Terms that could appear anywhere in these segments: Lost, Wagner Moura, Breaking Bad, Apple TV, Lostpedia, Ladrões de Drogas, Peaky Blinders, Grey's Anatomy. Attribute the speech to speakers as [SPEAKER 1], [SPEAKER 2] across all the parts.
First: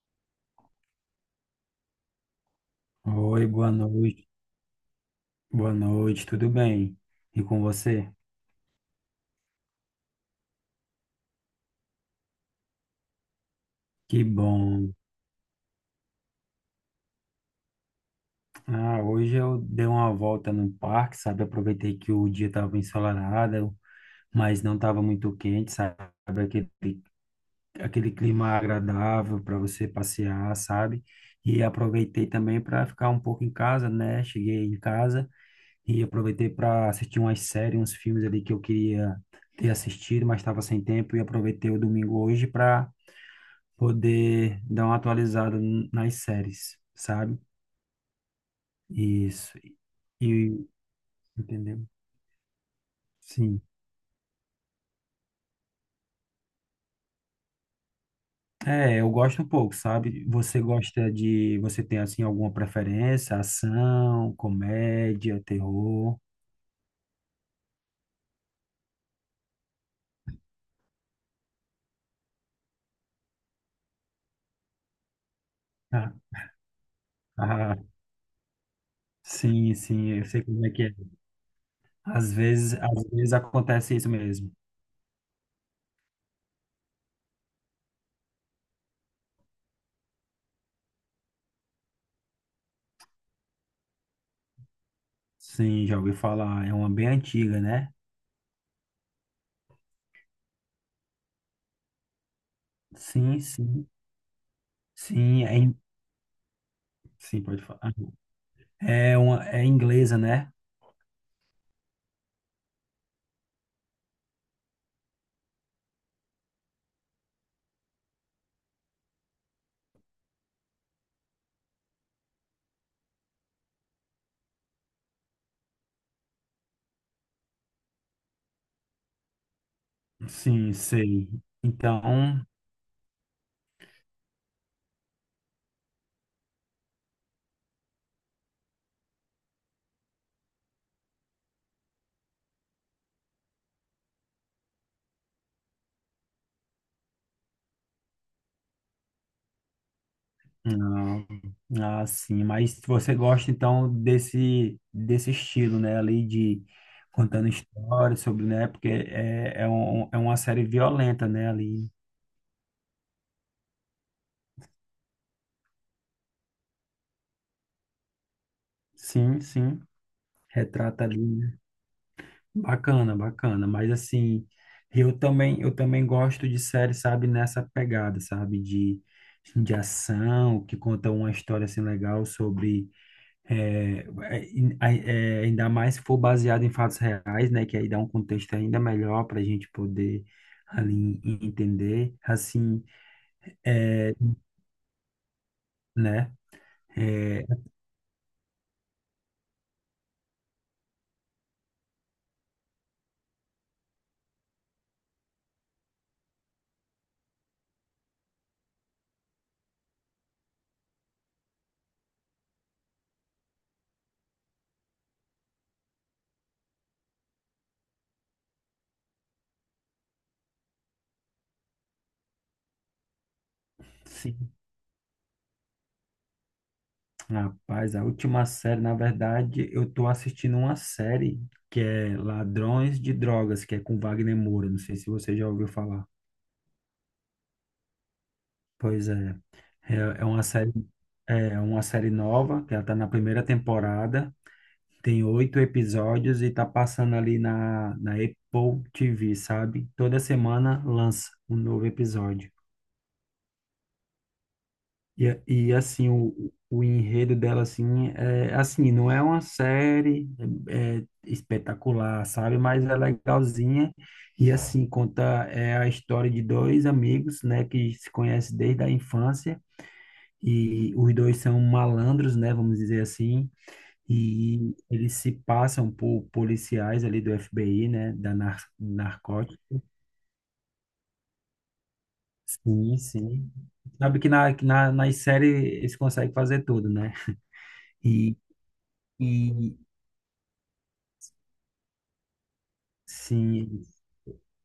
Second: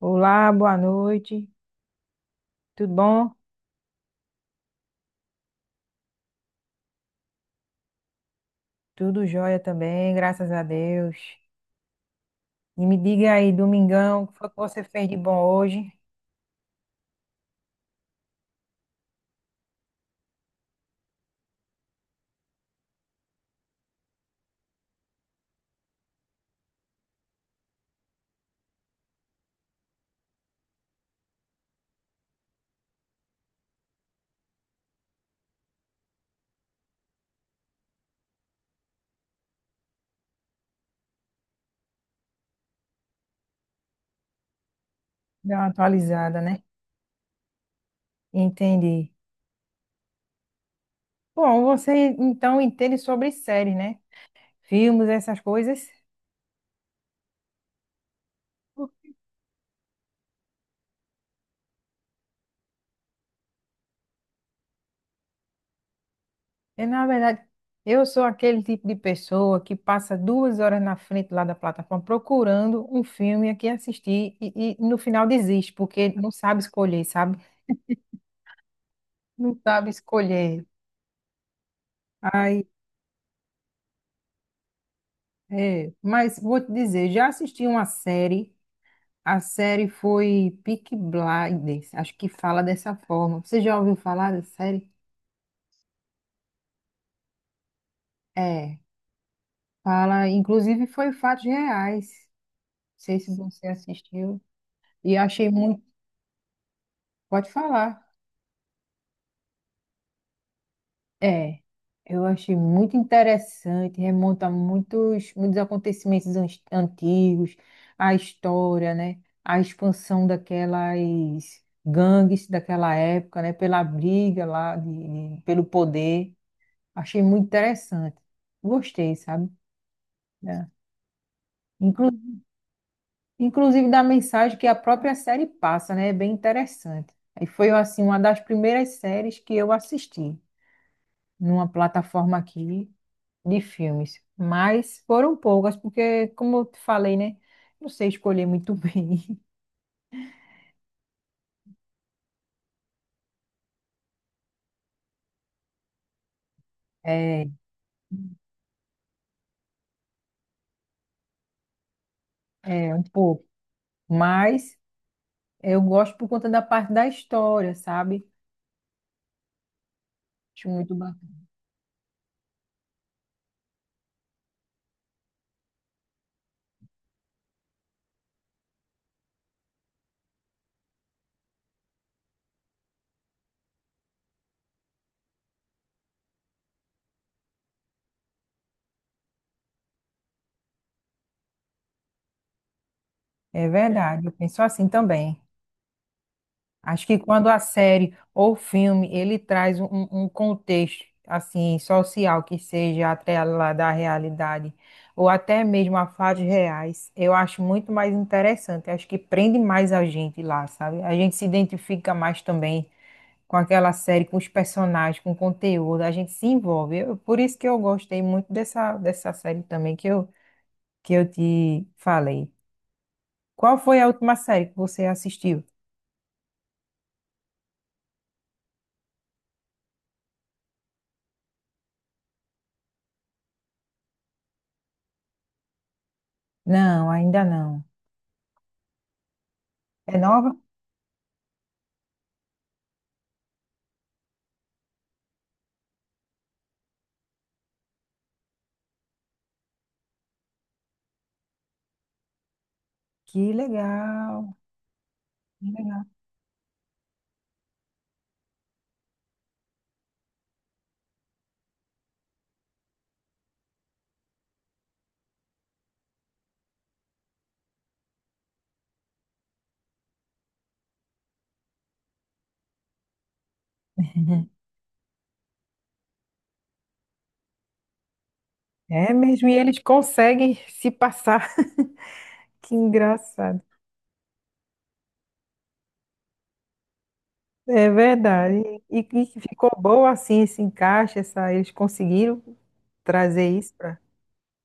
[SPEAKER 1] Olá, boa noite. Tudo bom?
[SPEAKER 2] Oi, boa noite. Boa noite, tudo bem? E com você?
[SPEAKER 1] Tudo jóia também, graças a Deus. E me diga aí,
[SPEAKER 2] Que
[SPEAKER 1] domingão, o que foi que você
[SPEAKER 2] bom.
[SPEAKER 1] fez de bom hoje?
[SPEAKER 2] Hoje eu dei uma volta no parque, sabe? Aproveitei que o dia estava ensolarado, mas não estava muito quente, sabe? Aquele, Aquele clima agradável para você passear, sabe? E aproveitei também para ficar um pouco em casa, né? Cheguei em casa e aproveitei para assistir umas séries, uns filmes ali que eu queria ter assistido, mas estava sem tempo e aproveitei o domingo hoje para poder dar uma
[SPEAKER 1] Dá
[SPEAKER 2] atualizada
[SPEAKER 1] uma
[SPEAKER 2] nas
[SPEAKER 1] atualizada, né?
[SPEAKER 2] séries, sabe?
[SPEAKER 1] Entendi.
[SPEAKER 2] Isso. E
[SPEAKER 1] Bom,
[SPEAKER 2] entendeu?
[SPEAKER 1] você então entende sobre
[SPEAKER 2] Sim.
[SPEAKER 1] séries, né? Filmes, essas coisas.
[SPEAKER 2] É, eu gosto um pouco, sabe? Você gosta de, você tem assim alguma preferência? Ação, comédia, terror?
[SPEAKER 1] É, na verdade, eu sou aquele tipo de pessoa que passa duas horas na frente lá da plataforma procurando um filme aqui assistir e no final desiste, porque
[SPEAKER 2] Ah,
[SPEAKER 1] não sabe escolher, sabe?
[SPEAKER 2] ah,
[SPEAKER 1] Não
[SPEAKER 2] sim,
[SPEAKER 1] sabe
[SPEAKER 2] sim, eu sei
[SPEAKER 1] escolher.
[SPEAKER 2] como é que é.
[SPEAKER 1] Aí
[SPEAKER 2] Às vezes acontece isso mesmo.
[SPEAKER 1] é, mas vou te dizer, já assisti uma série, a série foi Peaky Blinders, acho que fala dessa forma. Você já ouviu falar dessa série?
[SPEAKER 2] Sim, já ouvi falar, é uma bem antiga, né?
[SPEAKER 1] É, fala, inclusive foi fatos reais. Não sei se
[SPEAKER 2] Sim,
[SPEAKER 1] você
[SPEAKER 2] sim.
[SPEAKER 1] assistiu e
[SPEAKER 2] Sim,
[SPEAKER 1] achei
[SPEAKER 2] é,
[SPEAKER 1] muito.
[SPEAKER 2] sim,
[SPEAKER 1] Pode
[SPEAKER 2] pode falar.
[SPEAKER 1] falar.
[SPEAKER 2] É uma, é inglesa, né?
[SPEAKER 1] É, eu achei muito interessante, remonta a muitos, muitos acontecimentos antigos, a história, né? A expansão daquelas gangues daquela época, né? Pela briga lá, pelo poder. Achei muito interessante. Gostei, sabe? É.
[SPEAKER 2] Sim, sei.
[SPEAKER 1] Inclu-
[SPEAKER 2] Então,
[SPEAKER 1] Inclusive da mensagem que a própria série passa, né? É bem interessante. E foi, assim, uma das primeiras séries que eu assisti numa plataforma aqui de filmes, mas foram poucas, porque, como eu te falei, né? Não sei escolher muito bem.
[SPEAKER 2] sim, mas você gosta então desse estilo, né, ali de
[SPEAKER 1] É,
[SPEAKER 2] contando histórias sobre, né, porque é, é, é uma série violenta, né, ali.
[SPEAKER 1] é um pouco. Mas eu gosto por conta da parte da história, sabe?
[SPEAKER 2] Sim, sim,
[SPEAKER 1] Acho muito
[SPEAKER 2] retrata
[SPEAKER 1] bacana.
[SPEAKER 2] ali, né? Bacana, bacana, mas assim, eu também gosto de série, sabe, nessa pegada, sabe, de ação, que conta uma história assim legal sobre. É, Ainda mais se for baseado em fatos reais, né? Que aí dá um contexto ainda melhor para a gente poder ali entender, assim,
[SPEAKER 1] É verdade, eu penso assim também.
[SPEAKER 2] né?
[SPEAKER 1] Acho que
[SPEAKER 2] É,
[SPEAKER 1] quando a série ou filme ele traz um contexto assim social que seja atrelado à realidade ou até mesmo a fatos reais, eu acho muito mais interessante. Acho que prende mais a gente lá, sabe? A gente se identifica mais também com aquela série, com os personagens, com o conteúdo. A gente se envolve. Por isso que eu gostei muito dessa série também que eu te falei. Qual foi a última
[SPEAKER 2] sim,
[SPEAKER 1] série que você assistiu?
[SPEAKER 2] rapaz, a última série, na verdade, eu tô assistindo uma série que é Ladrões de Drogas, que é com Wagner Moura. Não sei se você já ouviu falar.
[SPEAKER 1] Não, ainda não.
[SPEAKER 2] Pois é, é,
[SPEAKER 1] É nova?
[SPEAKER 2] é uma série nova, que ela tá na primeira temporada. Tem oito episódios e tá passando ali na Apple TV, sabe? Toda semana lança um novo episódio.
[SPEAKER 1] Que legal,
[SPEAKER 2] E,
[SPEAKER 1] que
[SPEAKER 2] e
[SPEAKER 1] legal.
[SPEAKER 2] assim, o enredo dela, assim, é assim, não é uma série é, é espetacular, sabe? Mas é legalzinha. E assim, conta é a história de dois amigos, né, que se conhecem desde a infância. E os dois são malandros, né, vamos dizer assim.
[SPEAKER 1] Uhum.
[SPEAKER 2] E eles se passam por policiais ali do FBI, né? Da
[SPEAKER 1] É mesmo, e
[SPEAKER 2] narcótica.
[SPEAKER 1] eles conseguem se passar. Que
[SPEAKER 2] Sim, sim.
[SPEAKER 1] engraçado.
[SPEAKER 2] Sabe que nas séries eles conseguem fazer tudo, né?
[SPEAKER 1] É
[SPEAKER 2] E,
[SPEAKER 1] verdade. E ficou
[SPEAKER 2] e
[SPEAKER 1] bom assim esse encaixe, essa, eles conseguiram trazer isso
[SPEAKER 2] sim,
[SPEAKER 1] para.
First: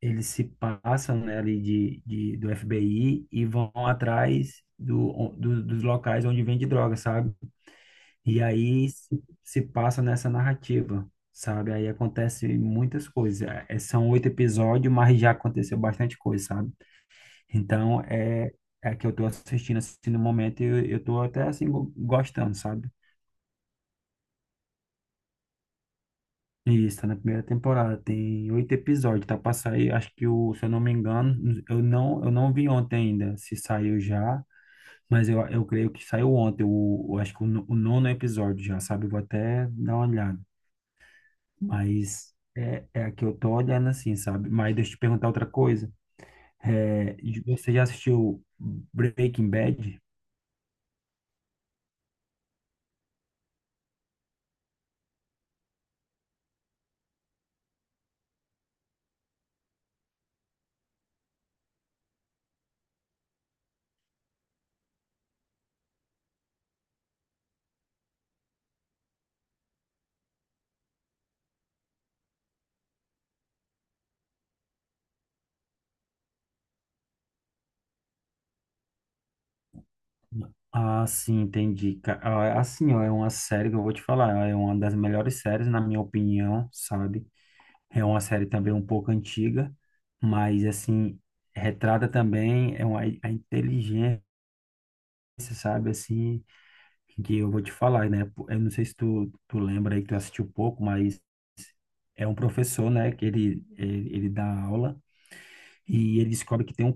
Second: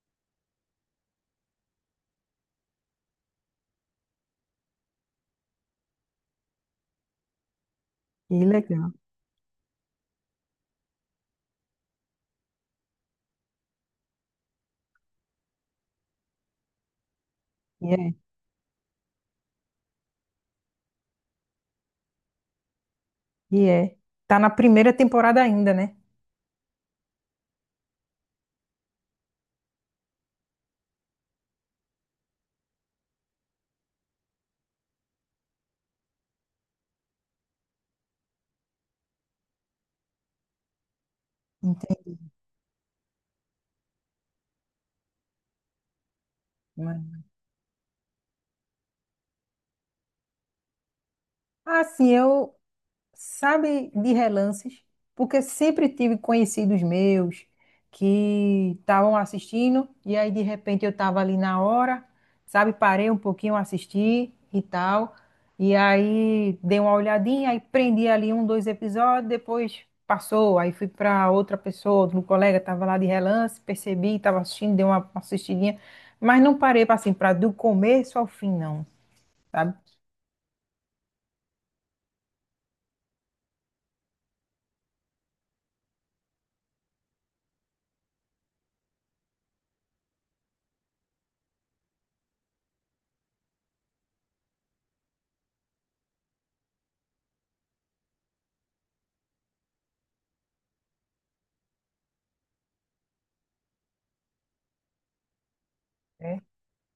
[SPEAKER 2] eles se passam, né, ali do FBI e vão atrás dos locais onde vende droga, sabe?
[SPEAKER 1] Que
[SPEAKER 2] E aí
[SPEAKER 1] legal.
[SPEAKER 2] se passa nessa narrativa, sabe? Aí acontece muitas coisas. É, são oito episódios, mas já aconteceu bastante coisa, sabe?
[SPEAKER 1] E
[SPEAKER 2] Então,
[SPEAKER 1] é,
[SPEAKER 2] é, é que eu tô assistindo assim no momento e eu tô até assim gostando, sabe?
[SPEAKER 1] e é. Tá na primeira temporada ainda, né?
[SPEAKER 2] E isso, tá na primeira temporada, tem oito episódios, tá pra sair, acho que o, se eu não me engano, eu não vi ontem ainda se saiu já, mas eu creio que saiu ontem, o, eu acho que o, o nono episódio já, sabe? Eu vou até dar uma olhada,
[SPEAKER 1] Entendi.
[SPEAKER 2] mas é, é a que eu tô olhando assim, sabe? Mas deixa eu te perguntar outra coisa, é, você já assistiu Breaking Bad?
[SPEAKER 1] Ah, sim, eu sabe, de relances, porque sempre tive conhecidos meus que estavam assistindo e aí de repente eu estava ali na hora, sabe, parei um pouquinho, assisti e tal, e aí dei uma olhadinha, aí prendi ali um, dois episódios, depois passou, aí fui para outra pessoa, um colega estava lá de relance, percebi, estava assistindo, dei uma assistidinha, mas não parei para assim, para do começo ao fim não, sabe?
[SPEAKER 2] Ah, sim, entendi. É assim, ó, é uma série que eu vou te falar, é uma das melhores séries, na minha opinião, sabe? É uma série também um pouco antiga, mas, assim, retrata também é uma, a inteligência, sabe? Assim, que eu vou te falar, né? Pô, eu não sei se tu, tu lembra aí que tu assistiu pouco, mas é um professor, né? Que ele, ele dá aula e ele
[SPEAKER 1] É,
[SPEAKER 2] descobre que tem um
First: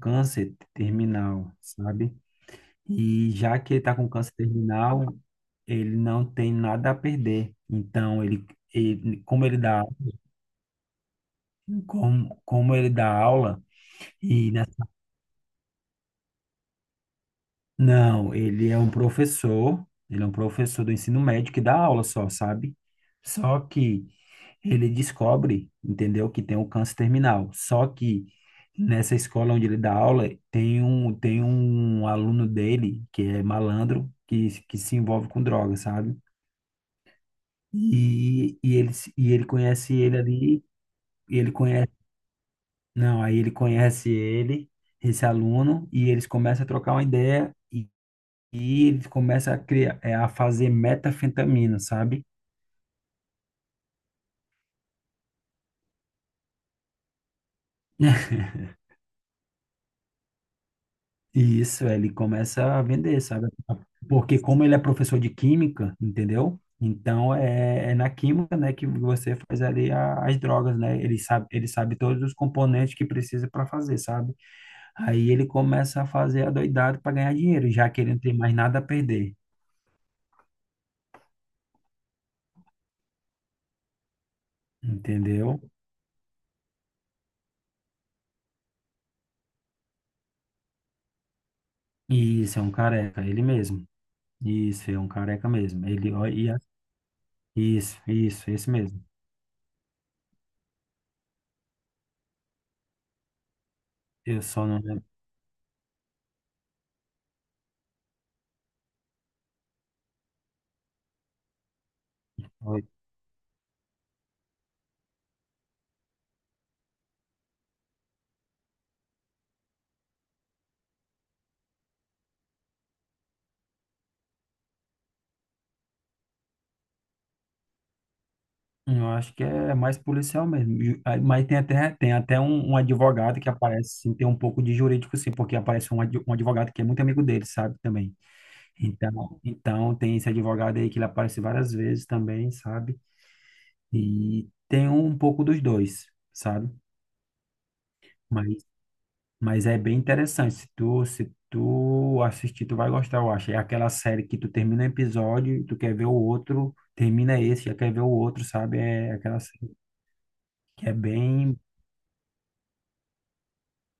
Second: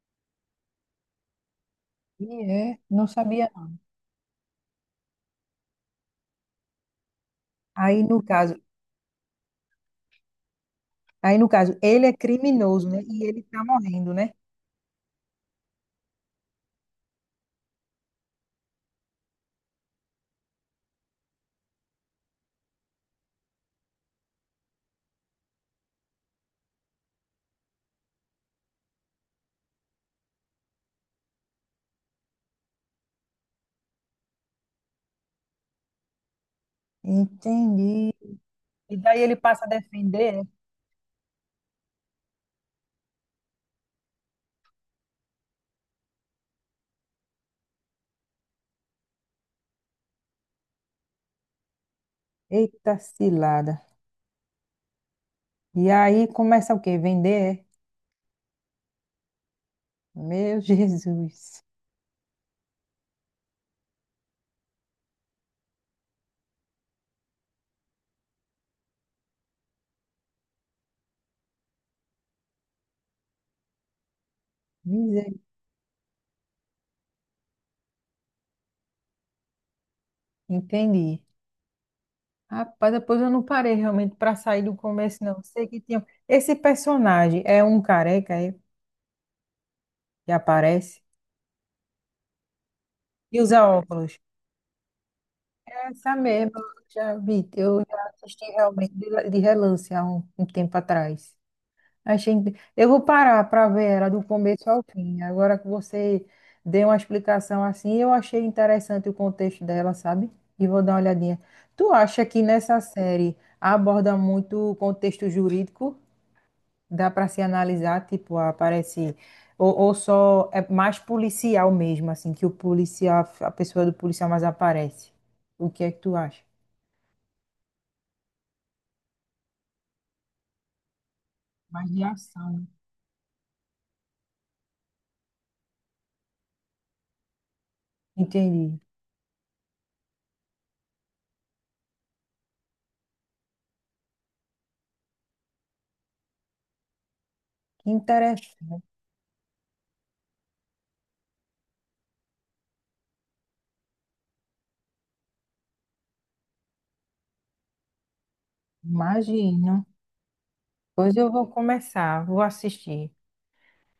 [SPEAKER 2] câncer terminal, sabe?
[SPEAKER 1] e é, não
[SPEAKER 2] E
[SPEAKER 1] sabia.
[SPEAKER 2] já que ele tá com câncer terminal, ele não tem nada a perder.
[SPEAKER 1] Aí, no
[SPEAKER 2] Então, ele,
[SPEAKER 1] caso,
[SPEAKER 2] ele como ele dá,
[SPEAKER 1] Aí, no caso, ele é
[SPEAKER 2] como, como
[SPEAKER 1] criminoso,
[SPEAKER 2] ele
[SPEAKER 1] né?
[SPEAKER 2] dá
[SPEAKER 1] E ele
[SPEAKER 2] aula,
[SPEAKER 1] tá morrendo, né?
[SPEAKER 2] e na- não, ele é um professor, ele é um professor do ensino médio que dá aula só, sabe? Só que ele descobre, entendeu, que tem um câncer terminal. Só que nessa escola onde ele dá aula, tem um aluno dele que é malandro, que se envolve com droga, sabe?
[SPEAKER 1] Entendi.
[SPEAKER 2] E, ele,
[SPEAKER 1] E
[SPEAKER 2] se-
[SPEAKER 1] daí
[SPEAKER 2] e
[SPEAKER 1] ele
[SPEAKER 2] ele
[SPEAKER 1] passa a
[SPEAKER 2] conhece ele
[SPEAKER 1] defender.
[SPEAKER 2] ali, e ele conhece. Não, aí ele conhece ele, esse aluno, e eles começam a trocar uma ideia e ele começa a criar, é, a fazer metanfetamina, sabe?
[SPEAKER 1] É? Eita cilada. E aí começa o quê? Vender? É? Meu
[SPEAKER 2] E
[SPEAKER 1] Jesus.
[SPEAKER 2] isso, ele começa a vender, sabe? Porque como ele é professor de química, entendeu? Então é, é na química, né, que você faz ali as drogas, né? Ele sabe todos os componentes que precisa para fazer, sabe? Aí
[SPEAKER 1] Miser-
[SPEAKER 2] ele começa a fazer a doidada para ganhar dinheiro, já que ele não tem mais nada a perder,
[SPEAKER 1] Entendi. Rapaz, depois eu não parei realmente para sair do começo, não.
[SPEAKER 2] entendeu?
[SPEAKER 1] Sei que tinha. Esse personagem é um careca, é? Que aparece
[SPEAKER 2] Isso, é um careca,
[SPEAKER 1] e
[SPEAKER 2] ele
[SPEAKER 1] usa
[SPEAKER 2] mesmo.
[SPEAKER 1] óculos.
[SPEAKER 2] Isso, é um careca mesmo.
[SPEAKER 1] É
[SPEAKER 2] Ele,
[SPEAKER 1] essa
[SPEAKER 2] ó,
[SPEAKER 1] mesmo, eu já vi. Eu
[SPEAKER 2] isso,
[SPEAKER 1] já assisti
[SPEAKER 2] isso, esse
[SPEAKER 1] realmente
[SPEAKER 2] mesmo.
[SPEAKER 1] de relance há um tempo atrás. Achei... inte- eu vou parar para ver ela do
[SPEAKER 2] Eu só
[SPEAKER 1] começo
[SPEAKER 2] não
[SPEAKER 1] ao
[SPEAKER 2] lembro.
[SPEAKER 1] fim. Agora que você deu uma explicação assim, eu achei interessante o contexto dela, sabe? E vou dar uma olhadinha. Tu acha que nessa série aborda muito o contexto jurídico? Dá para se analisar, tipo, aparece. Ou só é mais policial mesmo, assim, que o policial, a pessoa do policial mais aparece. O que é que tu acha?
[SPEAKER 2] Eu acho que é mais policial mesmo. Mas
[SPEAKER 1] Mais de
[SPEAKER 2] tem até
[SPEAKER 1] ação, né?
[SPEAKER 2] um, um advogado que aparece, assim, tem um pouco de jurídico, sim, porque aparece um, um advogado que é muito amigo dele, sabe, também.
[SPEAKER 1] Entendi.
[SPEAKER 2] Então, então tem esse advogado aí que ele aparece várias vezes também, sabe? E tem um pouco dos dois, sabe?
[SPEAKER 1] Que interessante.
[SPEAKER 2] Mas é bem interessante. Se tu, se tu assistir, tu vai gostar, eu acho. É aquela série que tu termina um episódio e tu quer ver o outro, termina esse, já quer ver o outro, sabe? É aquela
[SPEAKER 1] Imagino.
[SPEAKER 2] série que é
[SPEAKER 1] Hoje eu vou
[SPEAKER 2] bem,
[SPEAKER 1] começar, vou assistir.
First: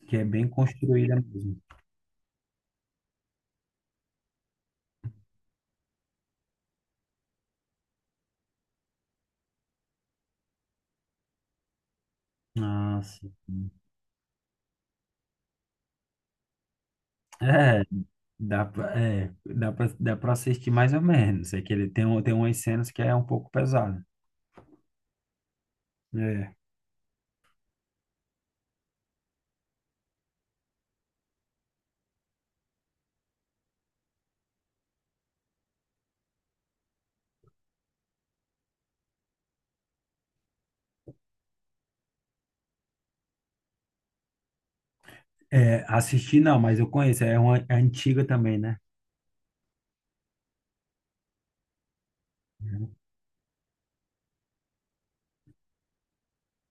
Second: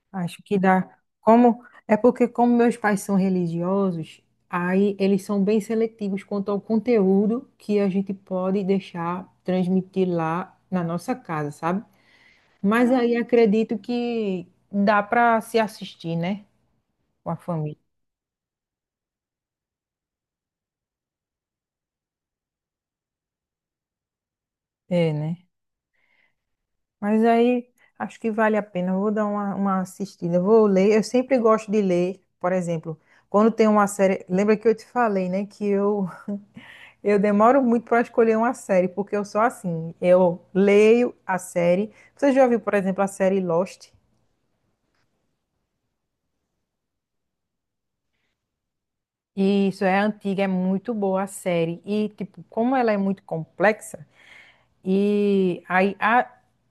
[SPEAKER 2] que é
[SPEAKER 1] Acho
[SPEAKER 2] bem
[SPEAKER 1] que dá.
[SPEAKER 2] construída mesmo.
[SPEAKER 1] Como é porque como meus pais são religiosos, aí eles são bem seletivos quanto ao conteúdo que a gente pode deixar transmitir lá na nossa casa, sabe? Mas
[SPEAKER 2] Ah,
[SPEAKER 1] aí
[SPEAKER 2] sim.
[SPEAKER 1] acredito que dá para se assistir, né? Com a família.
[SPEAKER 2] É, dá pra assistir mais ou menos. É que ele tem, tem umas cenas que é um pouco pesada.
[SPEAKER 1] É, né?
[SPEAKER 2] É,
[SPEAKER 1] Mas aí acho que vale a pena. Eu vou dar uma assistida. Eu vou ler. Eu sempre gosto de ler, por exemplo, quando tem uma série. Lembra que eu te falei, né? Que eu demoro muito para escolher uma série, porque eu sou assim. Eu leio a série. Você já viu, por exemplo, a série Lost?
[SPEAKER 2] é, assistir não, mas eu conheço. É uma é antiga também, né?
[SPEAKER 1] E isso, é antiga, é muito boa a série. E, tipo, como ela é muito complexa, E aí a-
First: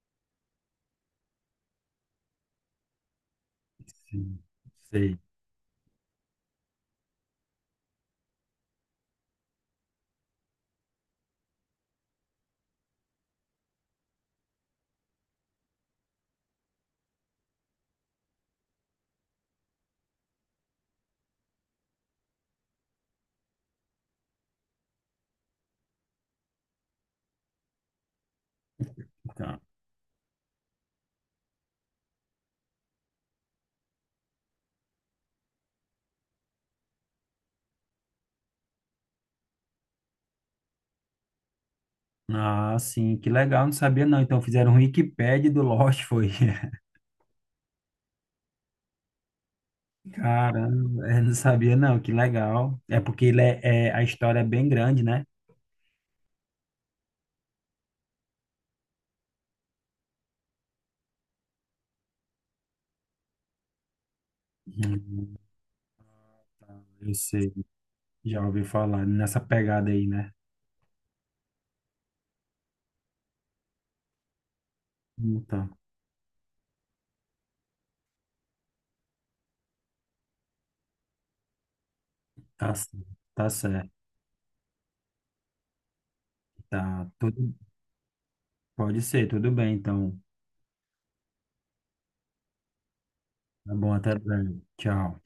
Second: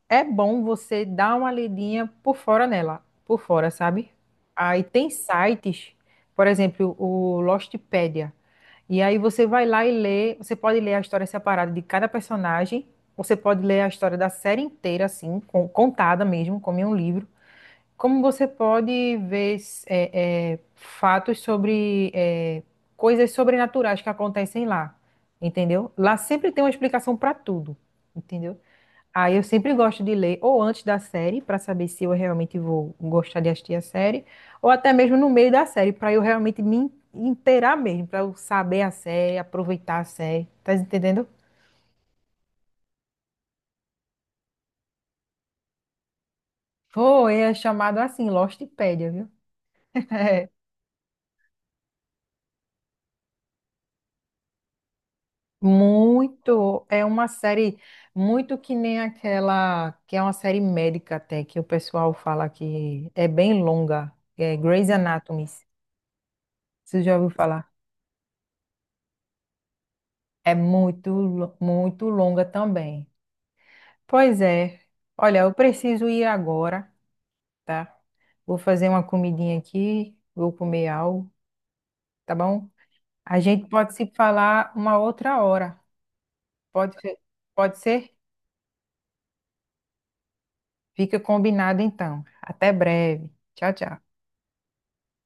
[SPEAKER 1] é bom você dar uma lidinha por fora nela, por fora, sabe?
[SPEAKER 2] Sim,
[SPEAKER 1] Aí tem
[SPEAKER 2] sei.
[SPEAKER 1] sites, por exemplo, o Lostpedia. E aí você vai lá e lê, você pode ler a história separada de cada personagem, você pode ler a história da série inteira, assim, contada mesmo, como em um livro. Como você pode ver fatos sobre coisas sobrenaturais que acontecem lá, entendeu? Lá sempre tem uma explicação para tudo, entendeu? Aí eu
[SPEAKER 2] Então.
[SPEAKER 1] sempre gosto de ler ou antes da série, para saber se eu realmente vou gostar de assistir a série, ou até mesmo no meio da série, para eu realmente inteirar mesmo, para eu saber a série, aproveitar a série, tá entendendo?
[SPEAKER 2] Ah, sim, que legal, não sabia não. Então fizeram um Wikipédia do Lost, foi.
[SPEAKER 1] Foi, é chamado assim, Lostpedia, viu? É,
[SPEAKER 2] Caramba, é, não sabia não, que legal. É porque ele é, a história é bem grande, né?
[SPEAKER 1] muito, é uma série muito que nem aquela que é uma série médica até que o pessoal fala que é bem longa, é Grey's
[SPEAKER 2] Hum,
[SPEAKER 1] Anatomy.
[SPEAKER 2] tá,
[SPEAKER 1] Você
[SPEAKER 2] eu
[SPEAKER 1] já ouviu
[SPEAKER 2] sei,
[SPEAKER 1] falar?
[SPEAKER 2] já ouvi falar nessa pegada aí, né?
[SPEAKER 1] É muito, muito longa também. Pois é. Olha, eu
[SPEAKER 2] Então,
[SPEAKER 1] preciso ir agora, tá? Vou fazer uma comidinha aqui, vou comer algo, tá bom?
[SPEAKER 2] tá, c-
[SPEAKER 1] A
[SPEAKER 2] tá
[SPEAKER 1] gente
[SPEAKER 2] certo,
[SPEAKER 1] pode se falar uma outra hora. Pode
[SPEAKER 2] tá.
[SPEAKER 1] ser?
[SPEAKER 2] Tudo,
[SPEAKER 1] Pode ser?
[SPEAKER 2] pode ser, tudo bem, então.
[SPEAKER 1] Fica combinado então. Até breve. Tchau,
[SPEAKER 2] Tá bom,
[SPEAKER 1] tchau.
[SPEAKER 2] até breve. Tchau.